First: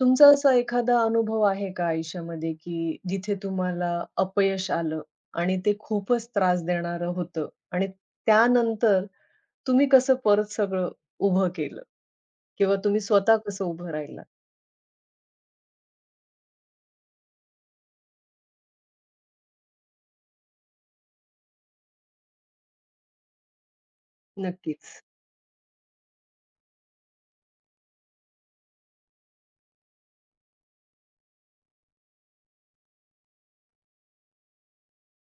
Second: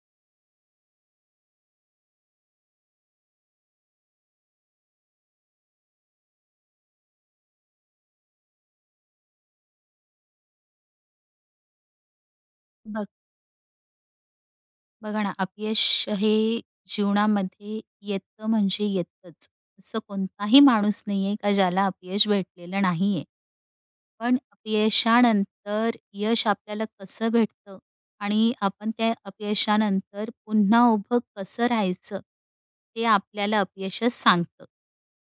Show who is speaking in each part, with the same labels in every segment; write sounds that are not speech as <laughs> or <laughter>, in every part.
Speaker 1: तुमचा असा एखादा अनुभव आहे का आयुष्यामध्ये, की जिथे तुम्हाला अपयश आलं आणि ते खूपच त्रास देणारं होतं आणि त्यानंतर तुम्ही कसं परत सगळं उभं केलं किंवा तुम्ही
Speaker 2: बघ
Speaker 1: स्वतः कसं उभं राहिलात?
Speaker 2: बघा ना, अपयश हे जीवनामध्ये येतं म्हणजे येतंच. असं कोणताही माणूस नाहीये का ज्याला अपयश भेटलेलं नाहीये. पण
Speaker 1: नक्कीच.
Speaker 2: अपयशानंतर यश आपल्याला कसं भेटतं आणि आपण त्या अपयशानंतर पुन्हा उभं कसं राहायचं, ते आपल्याला अपयशच सांगतं.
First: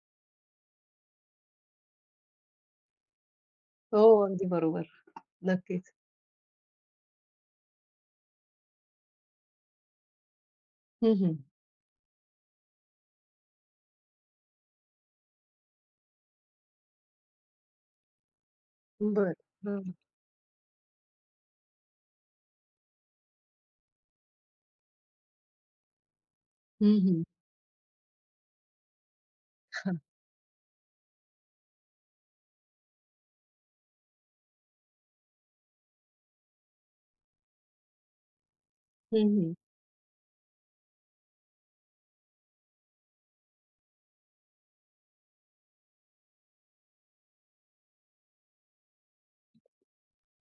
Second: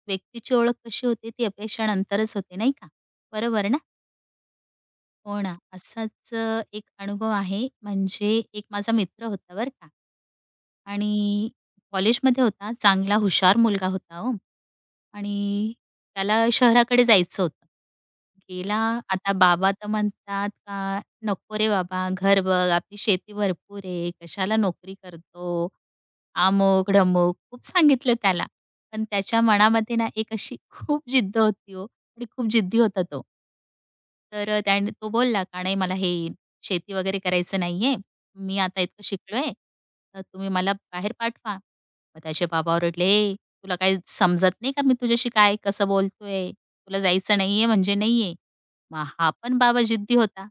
Speaker 2: व्यक्तीची ओळख कशी होते ती अपयशानंतरच होते, नाही का? बरोबर ना?
Speaker 1: हो, अगदी बरोबर.
Speaker 2: हो ना.
Speaker 1: नक्कीच.
Speaker 2: असाच एक अनुभव आहे म्हणजे एक माझा मित्र होता बरं का.
Speaker 1: हं, हं.
Speaker 2: आणि कॉलेजमध्ये होता. चांगला हुशार मुलगा होता हो. आणि त्याला शहराकडे जायचं होतं. गेला. आता
Speaker 1: बरं.
Speaker 2: बाबा तर
Speaker 1: हां.
Speaker 2: म्हणतात का, "नको रे बाबा, घर बघ, आपली शेती भरपूर आहे, कशाला नोकरी करतो." आमोक,
Speaker 1: हं, हं.
Speaker 2: ढमुक खूप सांगितलं त्याला. पण त्याच्या मनामध्ये ना एक अशी खूप जिद्द होती हो आणि खूप जिद्दी होता तो. तर त्याने तो बोलला का "नाही मला हे शेती वगैरे करायचं नाहीये. मी आता इतकं
Speaker 1: हं,
Speaker 2: शिकलोय,
Speaker 1: हं.
Speaker 2: तर तुम्ही मला बाहेर पाठवा." मग त्याचे बाबा ओरडले, "तुला काही समजत नाही का मी तुझ्याशी काय कसं बोलतोय? तुला जायचं नाहीये म्हणजे नाहीये." मग हा पण बाबा जिद्दी होता.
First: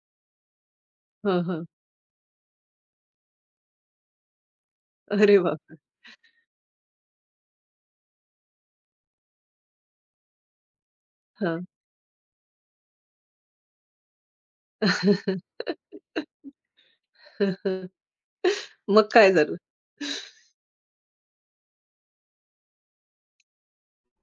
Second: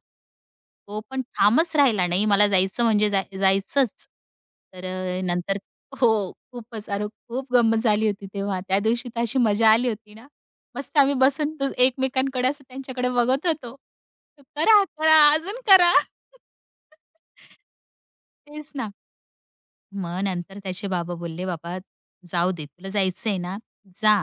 Speaker 2: तो पण ठामच राहिला, "नाही मला जायचं म्हणजे जायचंच." तर
Speaker 1: अरे
Speaker 2: नंतर
Speaker 1: वाह!
Speaker 2: हो. खूप गंमत झाली होती तेव्हा. त्या दिवशी तर अशी मजा आली होती ना. मस्त आम्ही बसून
Speaker 1: हां.
Speaker 2: तो एकमेकांकडे असं त्यांच्याकडे बघत होतो. "करा, करा, अजून
Speaker 1: <laughs>
Speaker 2: करा." तेच ना.
Speaker 1: मग काय झालं?
Speaker 2: मग नंतर त्याचे बाबा बोलले, "बाबा जाऊ दे, तुला जायचंय ना, जा.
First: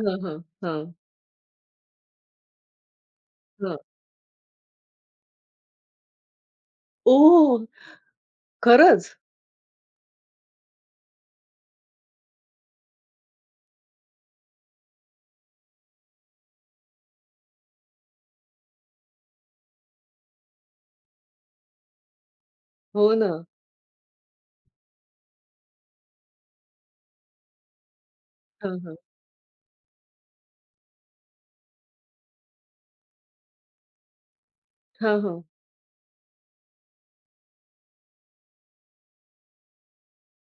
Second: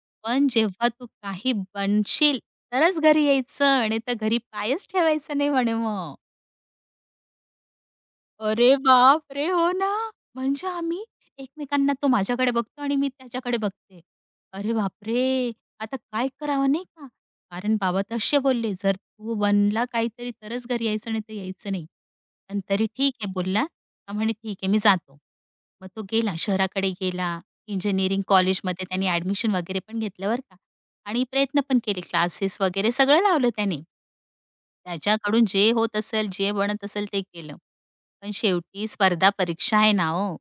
Speaker 1: हां, हां.
Speaker 2: पण
Speaker 1: हां.
Speaker 2: जेव्हा तू काही बनशील तरच घरी
Speaker 1: हां.
Speaker 2: यायचं, नाहीतर घरी पायच ठेवायचा नाही," म्हणे मग.
Speaker 1: ओह!
Speaker 2: अरे
Speaker 1: खरंच?
Speaker 2: बापरे! हो ना. म्हणजे आम्ही एकमेकांना तो माझ्याकडे बघतो आणि मी त्याच्याकडे बघते. अरे बापरे! आता काय करावं नाही का? कारण बाबा तसे बोलले, "जर तू बनला काहीतरी तरच घरी यायचं, नाही तर यायचं नाही." पण तरी
Speaker 1: हो
Speaker 2: ठीक
Speaker 1: ना.
Speaker 2: आहे बोलला. का म्हणे, "ठीक आहे मी जातो." मग तो गेला शहराकडे गेला. इंजिनिअरिंग
Speaker 1: हां,
Speaker 2: कॉलेजमध्ये
Speaker 1: हां.
Speaker 2: त्याने ॲडमिशन वगैरे पण घेतलं बरं का आणि प्रयत्न पण केले. क्लासेस वगैरे सगळं लावलं त्याने.
Speaker 1: हां, हां.
Speaker 2: त्याच्याकडून जे होत असेल, जे बनत असेल ते केलं. पण शेवटी स्पर्धा परीक्षा आहे ना हो.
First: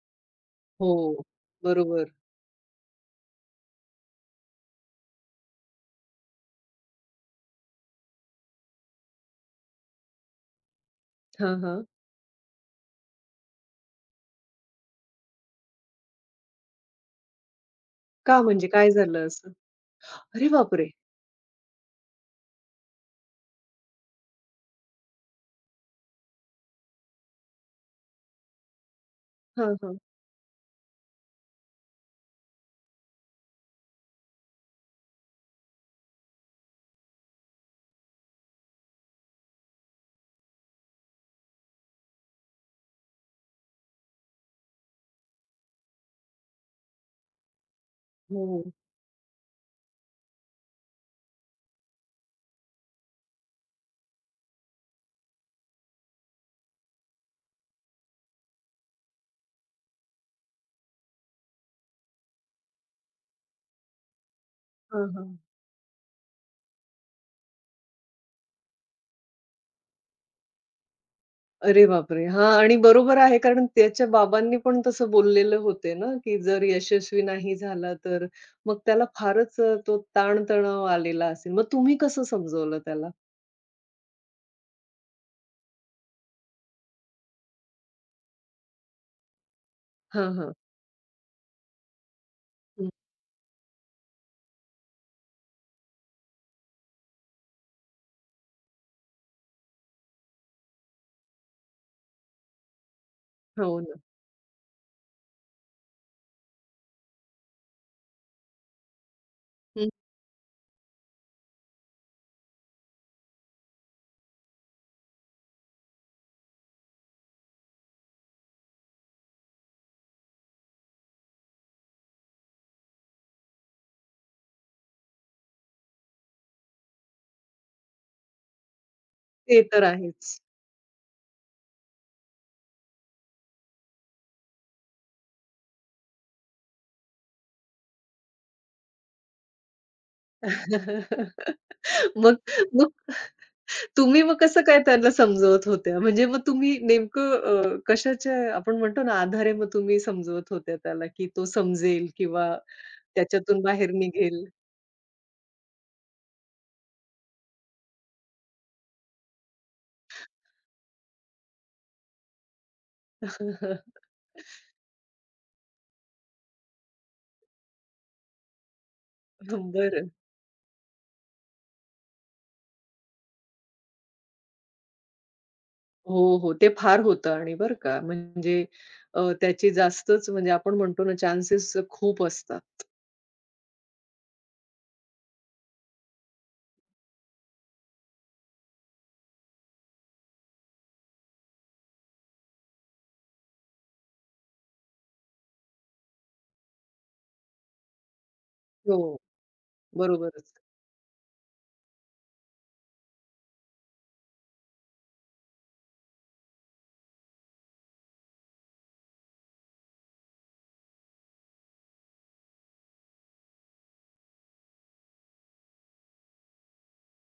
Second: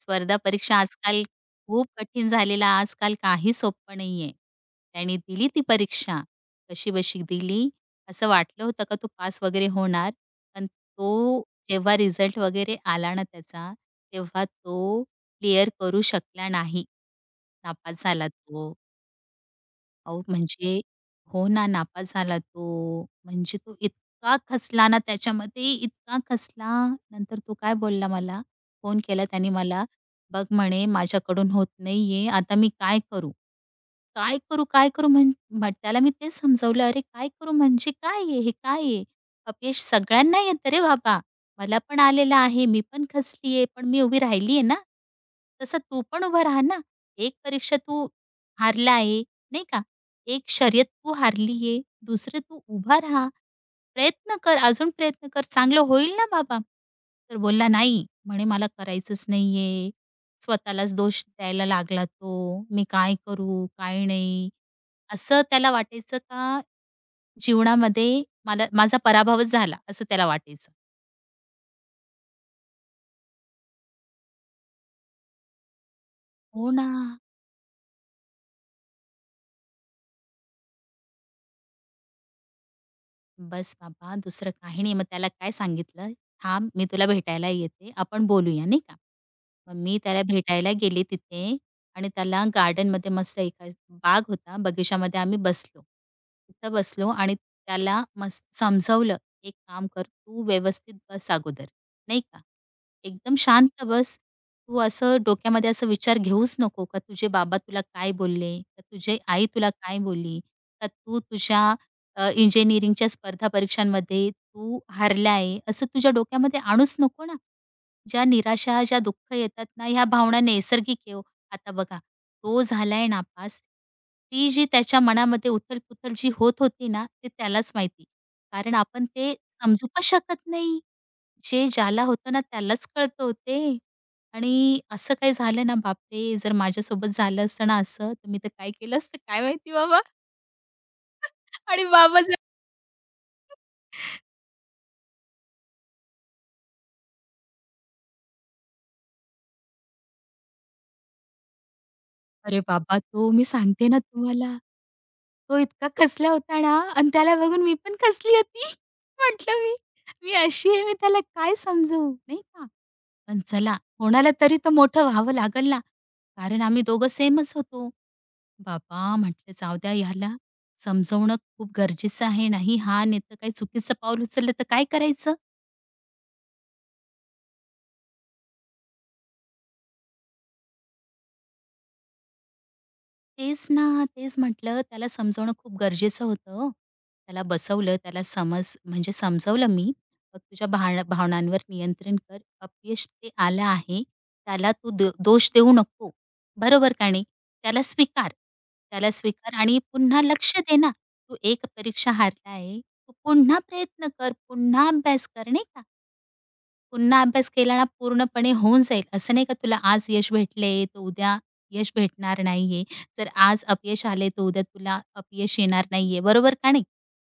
Speaker 2: स्पर्धा परीक्षा आजकाल
Speaker 1: हो,
Speaker 2: खूप
Speaker 1: बरोबर.
Speaker 2: कठीण झालेला, आजकाल काही सोपं नाहीये. त्याने दिली ती परीक्षा, कशीबशी दिली. असं वाटलं होतं का तो पास वगैरे होणार, पण तो
Speaker 1: हां, हां.
Speaker 2: जेव्हा रिझल्ट वगैरे आला ना त्याचा, तेव्हा तो क्लिअर करू शकला नाही. नापास झाला
Speaker 1: का म्हणजे
Speaker 2: तो.
Speaker 1: काय झालं असं?
Speaker 2: अहो,
Speaker 1: अरे
Speaker 2: म्हणजे
Speaker 1: बापरे!
Speaker 2: हो ना, नापास झाला तो. म्हणजे तो इतका खचला ना त्याच्यामध्ये, इतका खसला, नंतर तो काय बोलला मला, फोन केला त्याने
Speaker 1: हां,
Speaker 2: मला,
Speaker 1: हां.
Speaker 2: "बघ," म्हणे, "माझ्याकडून होत नाहीये. आता मी काय करू?" काय करू, काय करू? म्हण मग त्याला मी तेच समजावलं, "अरे काय करू म्हणजे काय आहे हे? काय आहे? अपयश सगळ्यांना येतं रे बाबा. मला पण आलेलं आहे, मी पण खचली आहे, पण मी उभी राहिली ना. तसं तू पण उभा राहा ना. एक परीक्षा तू
Speaker 1: हो.
Speaker 2: हारला आहे, नाही का? एक शर्यत तू हारली आहे, तू उभा राहा. प्रयत्न कर, अजून प्रयत्न कर, चांगलं होईल ना बाबा." तर बोलला, "नाही," म्हणे, "मला करायचंच नाही. स्वतःलाच दोष द्यायला लागला तो, "मी काय करू? काय नाही?"
Speaker 1: हां, हां.
Speaker 2: असं त्याला वाटायचं का जीवनामध्ये मला माझा पराभवच झाला, असं त्याला वाटायचं.
Speaker 1: अरे बापरे! हां, आणि बरोबर आहे कारण त्याच्या बाबांनी पण तसं बोललेलं होते ना, की जर
Speaker 2: हो ना.
Speaker 1: यशस्वी नाही झाला तर मग त्याला फारच तो ताण-तणाव आलेला असेल. मग तुम्ही कसं समजवलं त्याला?
Speaker 2: बस बाबा, दुसरं काही नाही. मग त्याला काय सांगितलं, "थांब, मी तुला भेटायला येते, आपण बोलूया." नाही का. मग मी त्याला
Speaker 1: हां, हां.
Speaker 2: भेटायला गेले तिथे आणि त्याला
Speaker 1: हं.
Speaker 2: गार्डनमध्ये मस्त एका बाग होता, बगिचामध्ये आम्ही बसलो. तिथं बसलो आणि त्याला मस्त समजवलं, "एक काम कर, तू व्यवस्थित बस अगोदर." नाही का. "एकदम
Speaker 1: हो
Speaker 2: शांत
Speaker 1: ना.
Speaker 2: बस. तू असं डोक्यामध्ये असं विचार घेऊच नको का तुझे बाबा तुला काय बोलले? का तुझी आई तुला
Speaker 1: हं.
Speaker 2: काय बोलली? का तू तुझ्या इंजिनिअरिंगच्या स्पर्धा परीक्षांमध्ये तू हारला आहे, असं तुझ्या डोक्यामध्ये आणूच नको ना. ज्या निराशा, ज्या दुःख येतात ना, ह्या भावना नैसर्गिक आहे हो. आता बघा, तो झालाय नापास. ती जी त्याच्या मनामध्ये उथल-पुथल जी होत होती ना, ते त्यालाच माहिती. कारण आपण ते
Speaker 1: ते तर
Speaker 2: समजू पण
Speaker 1: आहेच.
Speaker 2: शकत नाही. जे ज्याला होतं ना, त्यालाच कळतं हो आणि असं काही झालं ना, बापरे! जर माझ्यासोबत झालं असतं ना असं, तुम्ही तर मी तर काय केलं असतं काय माहिती बाबा. आणि
Speaker 1: <laughs>
Speaker 2: बाबा
Speaker 1: मग मग तुम्ही मग कसं काय त्यांना समजवत होत्या? म्हणजे मग तुम्ही नेमकं कशाच्या आपण म्हणतो ना आधारे मग तुम्ही समजवत होत्या त्याला, की तो समजेल किंवा
Speaker 2: अरे बाबा! तो मी
Speaker 1: त्याच्यातून
Speaker 2: सांगते
Speaker 1: बाहेर
Speaker 2: ना
Speaker 1: निघेल?
Speaker 2: तुम्हाला. तो इतका खचला होता ना आणि त्याला बघून मी पण खचली होती. <laughs> म्हटलं मी, मी अशी आहे मी त्याला काय समजवू, नाही का? पण चला
Speaker 1: <laughs>
Speaker 2: कोणाला तरी तर मोठं व्हावं लागेल ना. कारण आम्ही दोघं सेमच होतो. बाबा म्हटलं जाऊ द्या
Speaker 1: बरं.
Speaker 2: ह्याला समजवणं खूप गरजेचं आहे. नाही हा नाही तर काही चुकीचं पाऊल उचललं तर काय करायचं?
Speaker 1: हो, हो. ते फार होतं आणि बरं का म्हणजे त्याची जास्तच म्हणजे आपण म्हणतो ना चान्सेस खूप असतात.
Speaker 2: तेच ना, तेच म्हटलं त्याला समजवणं खूप गरजेचं होतं हो. त्याला बसवलं, त्याला समजवलं मी. "बघ तुझ्या भावनांवर नियंत्रण कर. अपयश ते आलं आहे, त्याला तू दोष देऊ नको. बरोबर का नाही? त्याला स्वीकार.
Speaker 1: हो,
Speaker 2: त्याला स्वीकार आणि पुन्हा
Speaker 1: बरोबरच.
Speaker 2: लक्ष दे ना. तू एक परीक्षा हारला आहे, तू पुन्हा प्रयत्न कर, पुन्हा अभ्यास कर." नाही का? पुन्हा अभ्यास केला ना पूर्णपणे होऊन जाईल. असं नाही का तुला आज यश भेटले, तर उद्या यश भेटणार नाहीये. जर आज अपयश आले, तर उद्या तुला अपयश येणार नाहीये. बरोबर का नाही?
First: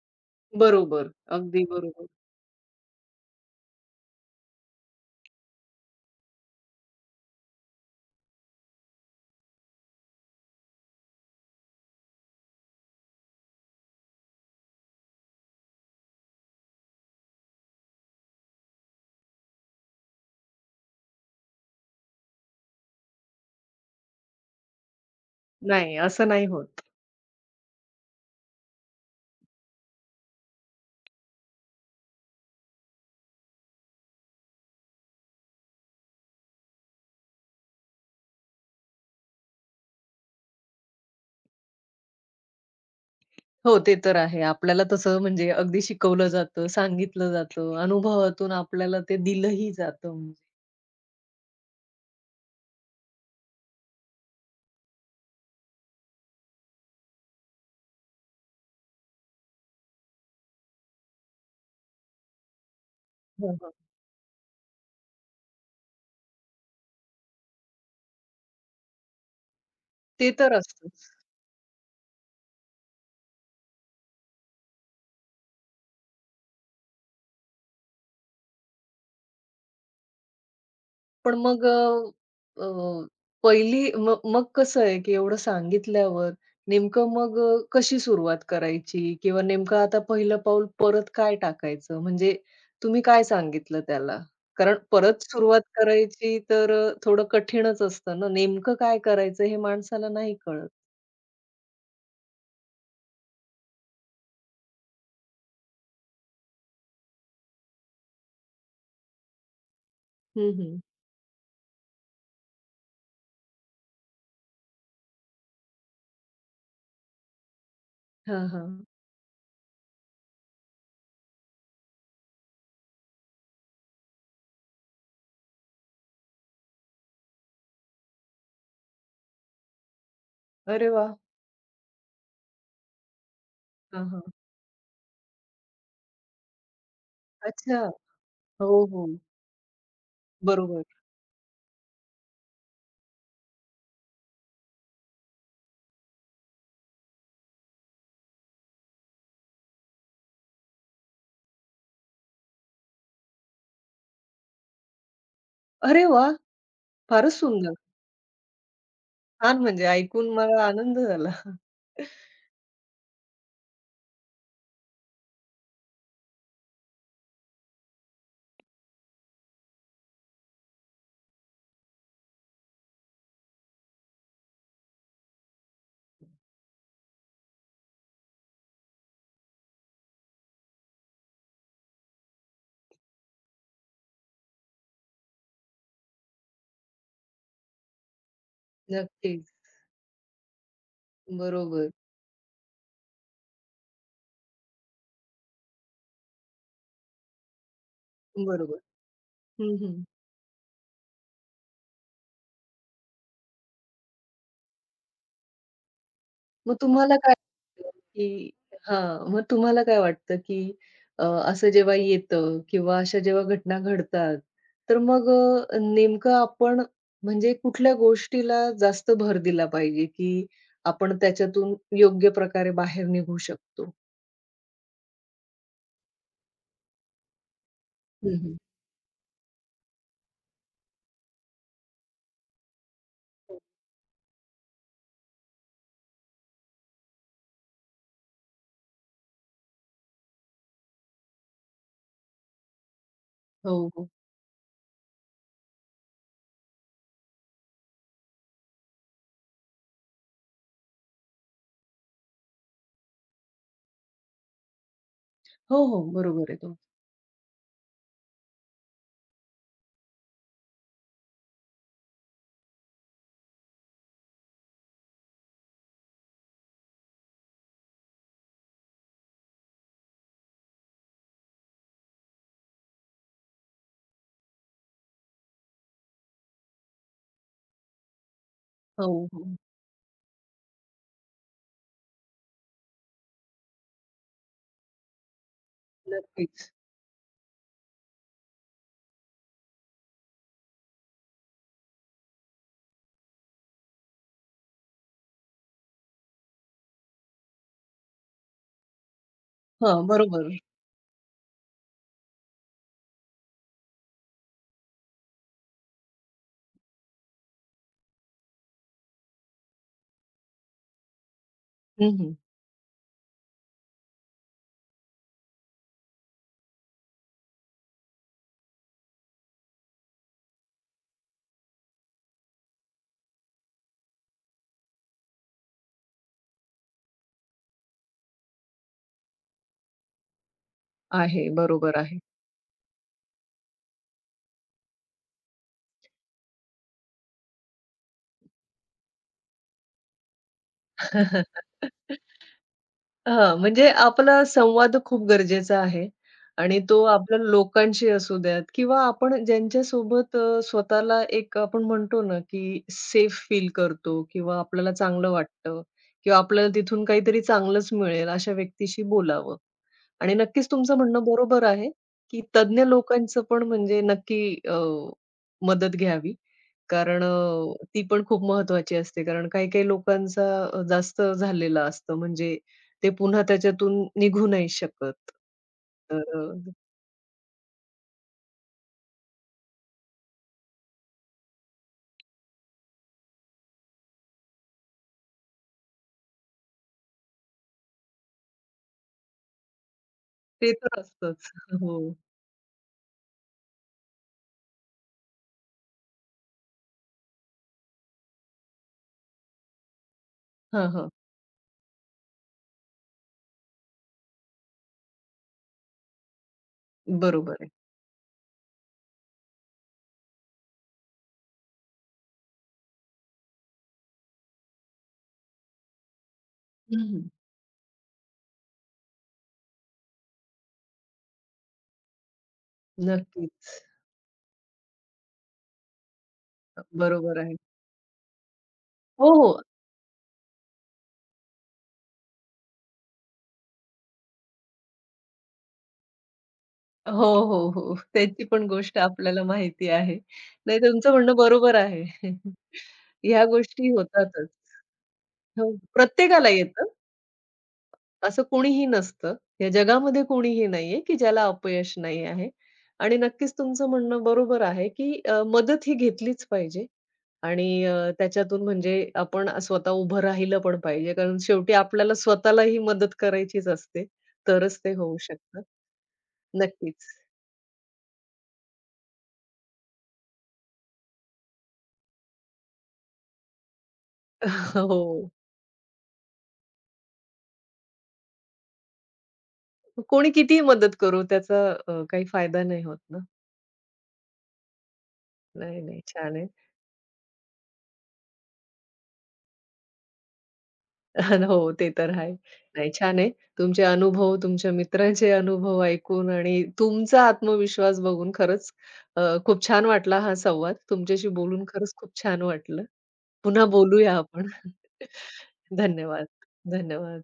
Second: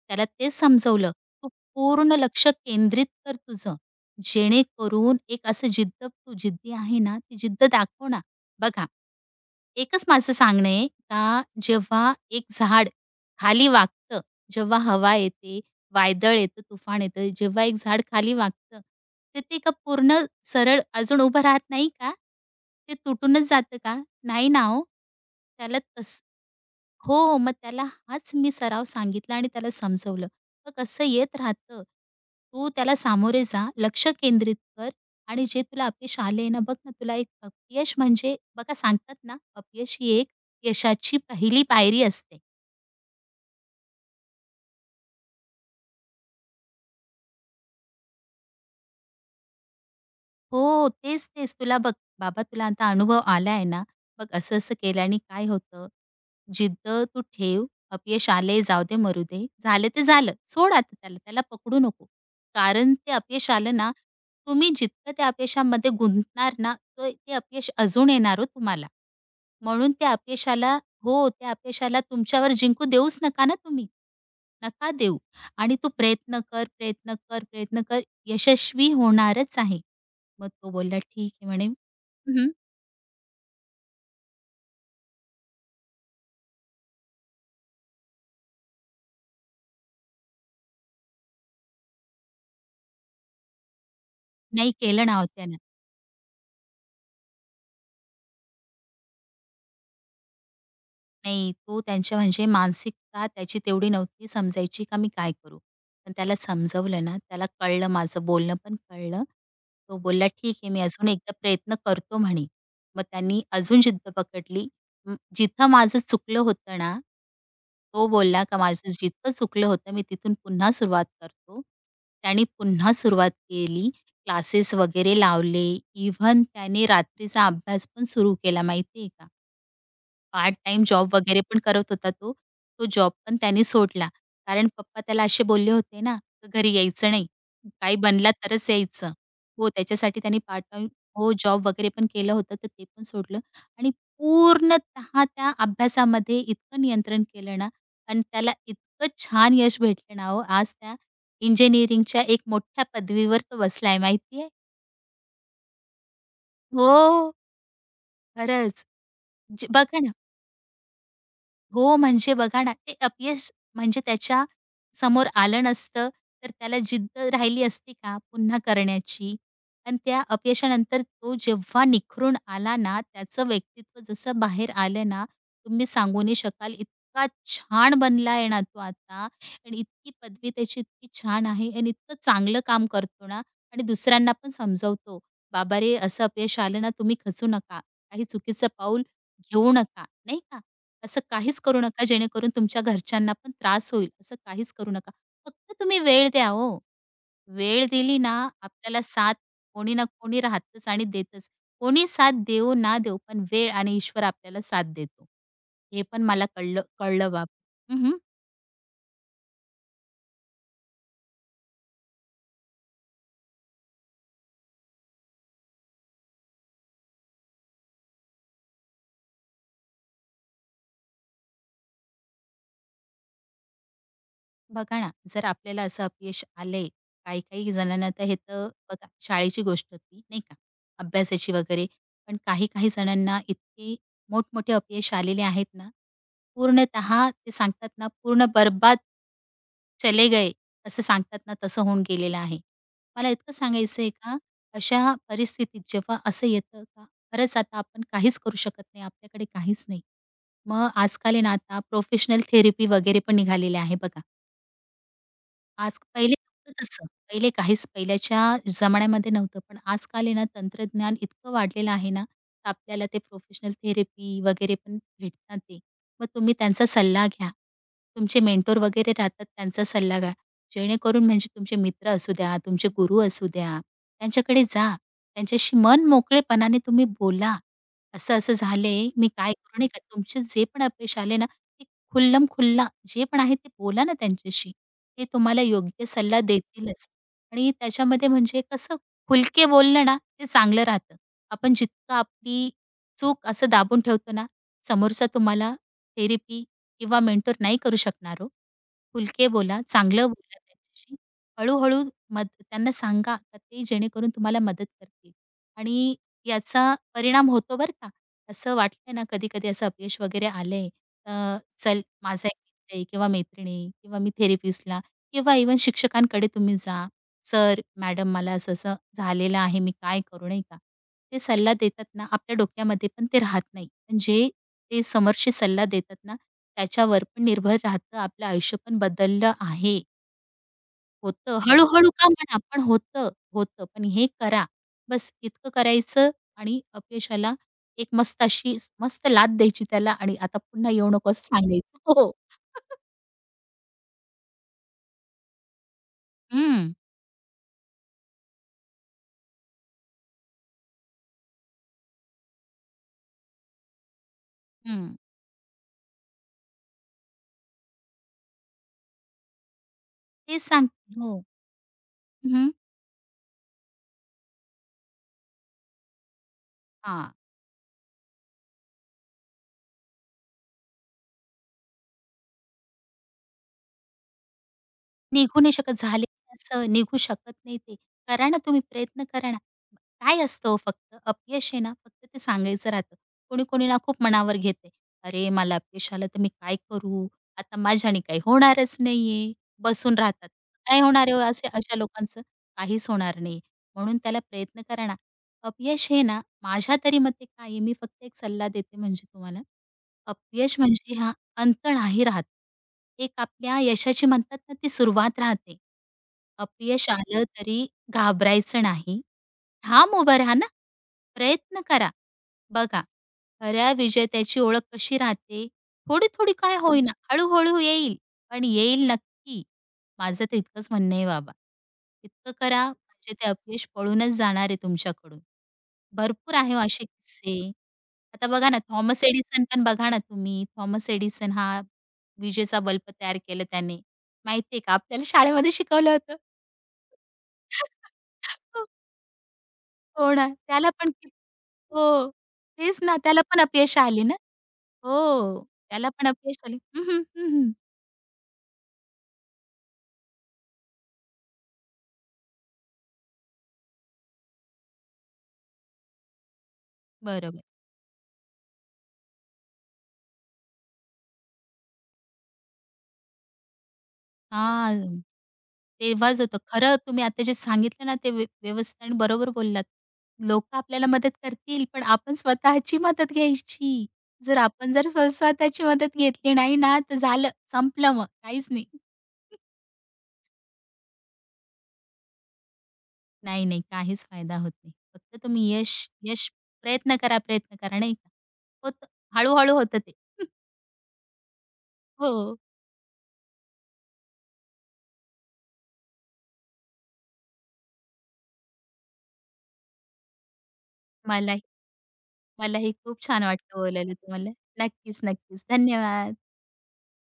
Speaker 2: त्याला तेच
Speaker 1: बरोबर.
Speaker 2: समजवलं. तू
Speaker 1: अगदी बरोबर.
Speaker 2: पूर्ण लक्ष केंद्रित कर तुझं. जेणेकरून एक असं जिद्द तू जिद्दी आहे ना, ती जिद्द दाखव ना. बघा, एकच माझं सांगणं आहे का जेव्हा एक झाड खाली वाकतं, जेव्हा हवा येते, वादळ येतं, तुफान येतं. जेव्हा एक झाड खाली वाकतं, तर ते का पूर्ण सरळ अजून उभं राहत नाही का? ते तुटूनच जातं का? नाही ना हो. त्याला
Speaker 1: नाही,
Speaker 2: तसं
Speaker 1: असं नाही होत.
Speaker 2: हो, हो, मग त्याला हाच मी सराव सांगितला आणि त्याला समजवलं. मग कसं येत राहतं. तू त्याला सामोरे जा, लक्ष केंद्रित कर आणि जे तुला अपयश आले ना, बघ ना तुला एक अपयश म्हणजे बघा सांगतात ना, अपयश ही एक यशाची पहिली पायरी असते.
Speaker 1: हो, ते तर आहे. आपल्याला तसं म्हणजे अगदी शिकवलं जातं, सांगितलं जातं, अनुभवातून आपल्याला ते दिलंही जातं म्हणजे.
Speaker 2: हो, तेच, तेच. तुला बघ, बाबा तुला आता अनुभव आलाय ना, बघ असं-असं केल्याने काय होतं, जिद्द तू ठेव, अपयश आले जाऊ दे, मरू दे, झालं ते झालं, सोड आता त्याला, त्याला पकडू नको. कारण ते अपयश
Speaker 1: हं, हं.
Speaker 2: आलं ना, तुम्ही जितकं त्या अपयशामध्ये गुंतणार ना, तो ते अपयश अजून येणार हो तुम्हाला. म्हणून त्या
Speaker 1: ते तर
Speaker 2: अपयशाला
Speaker 1: असतंच.
Speaker 2: हो, त्या अपयशाला तुमच्यावर जिंकू देऊच नका ना तुम्ही. नका देऊ आणि तू प्रयत्न कर, प्रयत्न कर, प्रयत्न कर, यशस्वी होणारच आहे. मग तो बोलला, "ठीक
Speaker 1: पण
Speaker 2: आहे,"
Speaker 1: मग
Speaker 2: म्हणे.
Speaker 1: अ,
Speaker 2: हं, हं.
Speaker 1: अ, पहिली म मग कसं आहे, की एवढं सांगितल्यावर नेमकं मग कशी सुरुवात करायची? किंवा नेमकं आता पहिलं पाऊल परत काय टाकायचं? म्हणजे तुम्ही काय सांगितलं त्याला?
Speaker 2: नाही
Speaker 1: कारण
Speaker 2: केलं ना
Speaker 1: परत
Speaker 2: हो त्यानं.
Speaker 1: सुरुवात करायची तर थोडं कठीणच असतं ना. नेमकं काय करायचं हे माणसाला नाही कळत.
Speaker 2: नाही, तो त्यांच्या म्हणजे मानसिकता त्याची तेवढी नव्हती समजायची का मी काय करू? पण त्याला समजवलं ना, त्याला कळलं, माझं बोलणं पण कळलं. तो बोलला,
Speaker 1: हं,
Speaker 2: "ठीक आहे,
Speaker 1: हं.
Speaker 2: मी अजून एकदा प्रयत्न करतो," म्हणे. मग त्यांनी अजून जिद्द पकडली. जिथं माझं चुकलं होतं ना, तो
Speaker 1: हां,
Speaker 2: बोलला का
Speaker 1: हां.
Speaker 2: माझं जितकं चुकलं होतं मी तिथून पुन्हा सुरुवात करतो. त्याने पुन्हा सुरुवात केली. क्लासेस वगैरे लावले. इव्हन त्याने रात्रीचा अभ्यास पण सुरू केला माहिती आहे का? पार्ट टाइम
Speaker 1: अरे वाह!
Speaker 2: जॉब वगैरे पण करत होता तो. तो जॉब पण त्याने
Speaker 1: हां,
Speaker 2: सोडला.
Speaker 1: हां.
Speaker 2: कारण पप्पा त्याला असे बोलले होते ना, "तू घरी यायचं नाही.
Speaker 1: अच्छा.
Speaker 2: काही बनला तरच
Speaker 1: हो, हो.
Speaker 2: यायचं. हो, त्याच्यासाठी त्याने पार्ट
Speaker 1: बरोबर.
Speaker 2: टाइम हो, जॉब वगैरे पण केलं होतं, तर ते पण सोडलं आणि पूर्णतः त्या अभ्यासामध्ये इतकं नियंत्रण केलं ना आणि त्याला इतकं छान यश भेटलं ना हो, आज त्या इंजिनिअरिंगच्या एक मोठ्या पदवीवर तो बसलाय माहिती
Speaker 1: अरे वाह! फारच
Speaker 2: हो,
Speaker 1: सुंदर.
Speaker 2: खरंच.
Speaker 1: छान
Speaker 2: जे
Speaker 1: म्हणजे
Speaker 2: बघा
Speaker 1: ऐकून मला आनंद झाला.
Speaker 2: हो, म्हणजे बघा ना, ते अपयश म्हणजे त्याच्या समोर आलं नसतं, तर त्याला जिद्द राहिली असती का पुन्हा करण्याची? आणि त्या अपयशानंतर तो जेव्हा निखरून आला ना, त्याचं व्यक्तित्व जसं बाहेर आलं ना, तुम्ही सांगू नाही शकाल, इतका छान बनला आहे ना तो आता आणि इतकी पदवी त्याची इतकी छान आहे आणि इतकं चांगलं काम करतो ना आणि दुसऱ्यांना पण समजवतो, "बाबा रे, असं अपयश आलं ना, तुम्ही खचू नका. काही चुकीचं पाऊल
Speaker 1: नक्कीच.
Speaker 2: घेऊ नका." नाही का? असं काहीच करू
Speaker 1: बरोबर,
Speaker 2: नका जेणेकरून तुमच्या घरच्यांना पण त्रास होईल, असं काहीच करू नका. फक्त तुम्ही वेळ द्या हो. वेळ दिली ना
Speaker 1: बरोबर.
Speaker 2: आपल्याला साथ
Speaker 1: हं,
Speaker 2: कोणी
Speaker 1: हं.
Speaker 2: ना कोणी राहतच आणि देतच. कोणी साथ देऊ ना देऊ पण वेळ आणि ईश्वर आपल्याला साथ देतो. हे पण मला
Speaker 1: मग
Speaker 2: कळलं
Speaker 1: तुम्हाला
Speaker 2: कळलं
Speaker 1: काय
Speaker 2: बाब.
Speaker 1: वाटतं,
Speaker 2: हं,
Speaker 1: की हां, मग तुम्हाला काय वाटतं, की अ, असं जेव्हा येतं किंवा अशा जेव्हा घटना घडतात, तर मग नेमकं आपण म्हणजे कुठल्या गोष्टीला जास्त भर दिला पाहिजे, की आपण त्याच्यातून योग्य प्रकारे बाहेर निघू शकतो?
Speaker 2: बघा ना, जर आपल्याला असं अपयश आलंय, काही-काही जणांना तर
Speaker 1: हं,
Speaker 2: हे
Speaker 1: हं.
Speaker 2: तर बघा शाळेची गोष्ट होती, नाही का? अभ्यासाची वगैरे. पण काही-काही जणांना इतके मोठमोठे अपयश आलेले आहेत ना, पूर्णतः ते सांगतात ना, पूर्ण बरबाद चले गए, असं सांगतात ना, तसं होऊन गेलेलं आहे. मला इतकं
Speaker 1: हो,
Speaker 2: सांगायचं
Speaker 1: हो.
Speaker 2: आहे का, अशा परिस्थितीत जेव्हा असं येतं का, खरंच आता आपण काहीच करू शकत नाही, आपल्याकडे काहीच नाही. मग आजकाल आहे ना, आता प्रोफेशनल थेरपी वगैरे पण निघालेली आहे बघा.
Speaker 1: हो,
Speaker 2: आज
Speaker 1: हो.
Speaker 2: पहिले
Speaker 1: बरोबर आहे
Speaker 2: नव्हतं
Speaker 1: तो.
Speaker 2: तसं. पहिले काहीच पहिल्याच्या जमान्यामध्ये नव्हतं. पण आजकाल आहे ना, तंत्रज्ञान इतकं वाढलेलं आहे ना, तर आपल्याला ते प्रोफेशनल थेरपी वगैरे पण भेटतात ते. मग तुम्ही त्यांचा सल्ला घ्या. तुमचे मेंटॉर वगैरे राहतात, त्यांचा सल्ला घ्या. जेणेकरून म्हणजे तुमचे मित्र असू द्या, तुमचे गुरु असू द्या, त्यांच्याकडे जा. त्यांच्याशी मन मोकळेपणाने तुम्ही बोला. असं-असं झालंय,
Speaker 1: हो,
Speaker 2: मी
Speaker 1: हो.
Speaker 2: काय करू नये का? तुमचे जे पण अपयश आले ना, ते खुल्लम खुल्ला जे पण आहे ते बोला ना त्यांच्याशी. ते तुम्हाला योग्य सल्ला
Speaker 1: नक्कीच.
Speaker 2: देतीलच आणि त्याच्यामध्ये म्हणजे कसं खुलके बोललं ना, ते चांगलं राहतं. आपण जितकं आपली चूक असं दाबून ठेवतो ना, समोरचा तुम्हाला थेरपी किंवा मेंटर नाही करू शकणार हो. खुलके बोला,
Speaker 1: हां,
Speaker 2: चांगलं
Speaker 1: बरोबर.
Speaker 2: बोला त्यांच्याशी. हळू मद त्यांना सांगा का ते जेणेकरून तुम्हाला मदत करतील आणि याचा परिणाम होतो बरं का. असं वाटलं ना कधी-कधी असं अपयश वगैरे आलंय, अ, चल
Speaker 1: हं, हं.
Speaker 2: माझा एक मित्र आहे किंवा मैत्रीण आहे किंवा मी थेरपिस्टला किंवा इव्हन शिक्षकांकडे तुम्ही जा. "सर, मॅडम, मला असं-असं झालेलं आहे, मी काय करू?" नाही का. ते सल्ला देतात ना, आपल्या डोक्यामध्ये पण ते राहत नाही. पण जे ते समोरचे सल्ला देतात ना, त्याच्यावर पण निर्भर राहतं. आपलं आयुष्य पण बदललं आहे.
Speaker 1: आहे,
Speaker 2: होतं.
Speaker 1: बरोबर
Speaker 2: हळू-हळू
Speaker 1: आहे.
Speaker 2: का म्हणा, पण होतं, होतं. पण हे करा. बस इतकं करायचं आणि अपयशाला एक मस्त अशी मस्त लाथ द्यायची त्याला आणि "आता पुन्हा येऊ नको" असं
Speaker 1: <laughs>
Speaker 2: सांगायचं. हो. <laughs>
Speaker 1: हां, म्हणजे आपला संवाद खूप गरजेचा आहे आणि
Speaker 2: हं,
Speaker 1: तो आपल्या लोकांशी असू द्यात किंवा आपण ज्यांच्यासोबत स्वतःला एक आपण म्हणतो ना, की सेफ फील करतो किंवा आपल्याला
Speaker 2: हं.
Speaker 1: चांगलं वाटतं किंवा आपल्याला तिथून काहीतरी चांगलंच मिळेल, अशा व्यक्तीशी बोलावं. आणि
Speaker 2: तेच
Speaker 1: नक्कीच तुमचं
Speaker 2: सांगते.
Speaker 1: म्हणणं
Speaker 2: हो.
Speaker 1: बरोबर आहे, की तज्ञ लोकांचं पण म्हणजे नक्की अ, मदत घ्यावी. कारण
Speaker 2: हां,
Speaker 1: ती पण खूप महत्त्वाची असते. कारण काही-काही लोकांचा जास्त झालेलं असतं म्हणजे ते पुन्हा त्याच्यातून निघू नाही शकत.
Speaker 2: निघू नाही शकत.
Speaker 1: तर
Speaker 2: झाले असं निघू शकत नाही ते. करा ना तुम्ही प्रयत्न करा काय असतं हो फक्त अपयश आहे ना, फक्त ते सांगायचं राहतं. कोणी-कोणी ना खूप मनावर घेते. "अरे, मला अपयश आलं तर मी काय करू? आता माझ्याने काही होणारच नाहीये." बसून राहतात.
Speaker 1: ते तर
Speaker 2: काय होणार आहे हो
Speaker 1: असतंच.
Speaker 2: असे
Speaker 1: हो.
Speaker 2: अशा लोकांचं? काहीच होणार नाही. म्हणून त्याला प्रयत्न करा ना. अपयश हे ना, माझ्या तरी मते काय आहे, मी फक्त एक सल्ला देते म्हणजे तुम्हाला. अपयश
Speaker 1: हां, हां.
Speaker 2: म्हणजे हा अंत नाही राहत. एक आपल्या यशाची म्हणतात ना, ती सुरुवात राहते. अपयश आलं
Speaker 1: बरोबर आहे.
Speaker 2: तरी घाबरायचं नाही. ठाम उभं राहा ना. प्रयत्न करा. बघा, खऱ्या विजेत्याची ओळख कशी राहते? थोडी-थोडी काय हो. होईना,
Speaker 1: हं.
Speaker 2: हळू-हळू येईल, पण येईल नक्की. माझं तर इतकंच म्हणणं आहे बाबा. इतकं करा म्हणजे ते
Speaker 1: नक्कीच.
Speaker 2: अपयश पळूनच जाणार आहे तुमच्याकडून. भरपूर आहे हो असे
Speaker 1: बरोबर आहे.
Speaker 2: किस्से. आता बघा ना थॉमस
Speaker 1: हो, हो.
Speaker 2: एडिसन पण बघा ना तुम्ही. थॉमस एडिसन हा विजेचा बल्ब तयार केला त्याने. माहिती का? आपल्याला शाळेमध्ये शिकवलं होतं.
Speaker 1: हो, हो, हो. त्याची पण गोष्ट
Speaker 2: <laughs>
Speaker 1: आपल्याला माहिती आहे.
Speaker 2: हो ना.
Speaker 1: नाही,
Speaker 2: त्याला पण
Speaker 1: तुमचं म्हणणं बरोबर आहे.
Speaker 2: हो. तेच ना, त्याला
Speaker 1: ह्या
Speaker 2: पण
Speaker 1: गोष्टी
Speaker 2: अपयश आले ना.
Speaker 1: होतातच.
Speaker 2: हो.
Speaker 1: हो,
Speaker 2: त्याला पण
Speaker 1: प्रत्येकाला
Speaker 2: अपयश आले.
Speaker 1: येतं.
Speaker 2: हं, हं, हं, हं.
Speaker 1: असं कोणीही नसतं. या जगामध्ये कोणीही नाहीये, की ज्याला अपयश नाही आहे. आणि नक्कीच तुमचं म्हणणं बरोबर आहे, की मदत ही घेतलीच पाहिजे
Speaker 2: बरोबर.
Speaker 1: आणि त्याच्यातून म्हणजे आपण स्वतः उभं राहिलं पण पाहिजे. कारण शेवटी आपल्याला स्वतःला ही मदत करायचीच असते. तरच ते होऊ
Speaker 2: हां.
Speaker 1: शकतं.
Speaker 2: तेव्हाच होतं. खरं
Speaker 1: नक्कीच.
Speaker 2: तुम्ही आता जे सांगितलं ना, ते व्यवस्थित आणि बरोबर बोललात. लोकं आपल्याला मदत करतील, पण आपण स्वतःची मदत घ्यायची. जर
Speaker 1: <laughs>
Speaker 2: आपण जर स्व
Speaker 1: हो.
Speaker 2: स्वतःची मदत घेतली नाही ना, तर झालं संपलं मग, काहीच नाही.
Speaker 1: कोणी कितीही मदत करू त्याचा काही फायदा नाही होत ना.
Speaker 2: नाही, नाही. काहीच फायदा होत नाही. फक्त तुम्ही
Speaker 1: नाही,
Speaker 2: यश
Speaker 1: नाही. छान आहे.
Speaker 2: यश प्रयत्न करा, प्रयत्न करा नाही का. होतं. हळू-हळू होतं ते. <laughs>
Speaker 1: <laughs> हो, ते तर आहे.
Speaker 2: हो.
Speaker 1: नाही, छान आहे. तुमचे अनुभव, तुमच्या मित्रांचे अनुभव ऐकून आणि तुमचा आत्मविश्वास बघून खरंच खूप छान वाटला हा संवाद. तुमच्याशी
Speaker 2: मलाही
Speaker 1: बोलून खरंच खूप छान वाटलं.
Speaker 2: मलाही खूप छान
Speaker 1: पुन्हा
Speaker 2: वाटलं बोलायला
Speaker 1: बोलूया आपण.
Speaker 2: तुम्हाला.
Speaker 1: <laughs>
Speaker 2: नक्कीच, नक्कीच.
Speaker 1: धन्यवाद.
Speaker 2: धन्यवाद.
Speaker 1: धन्यवाद.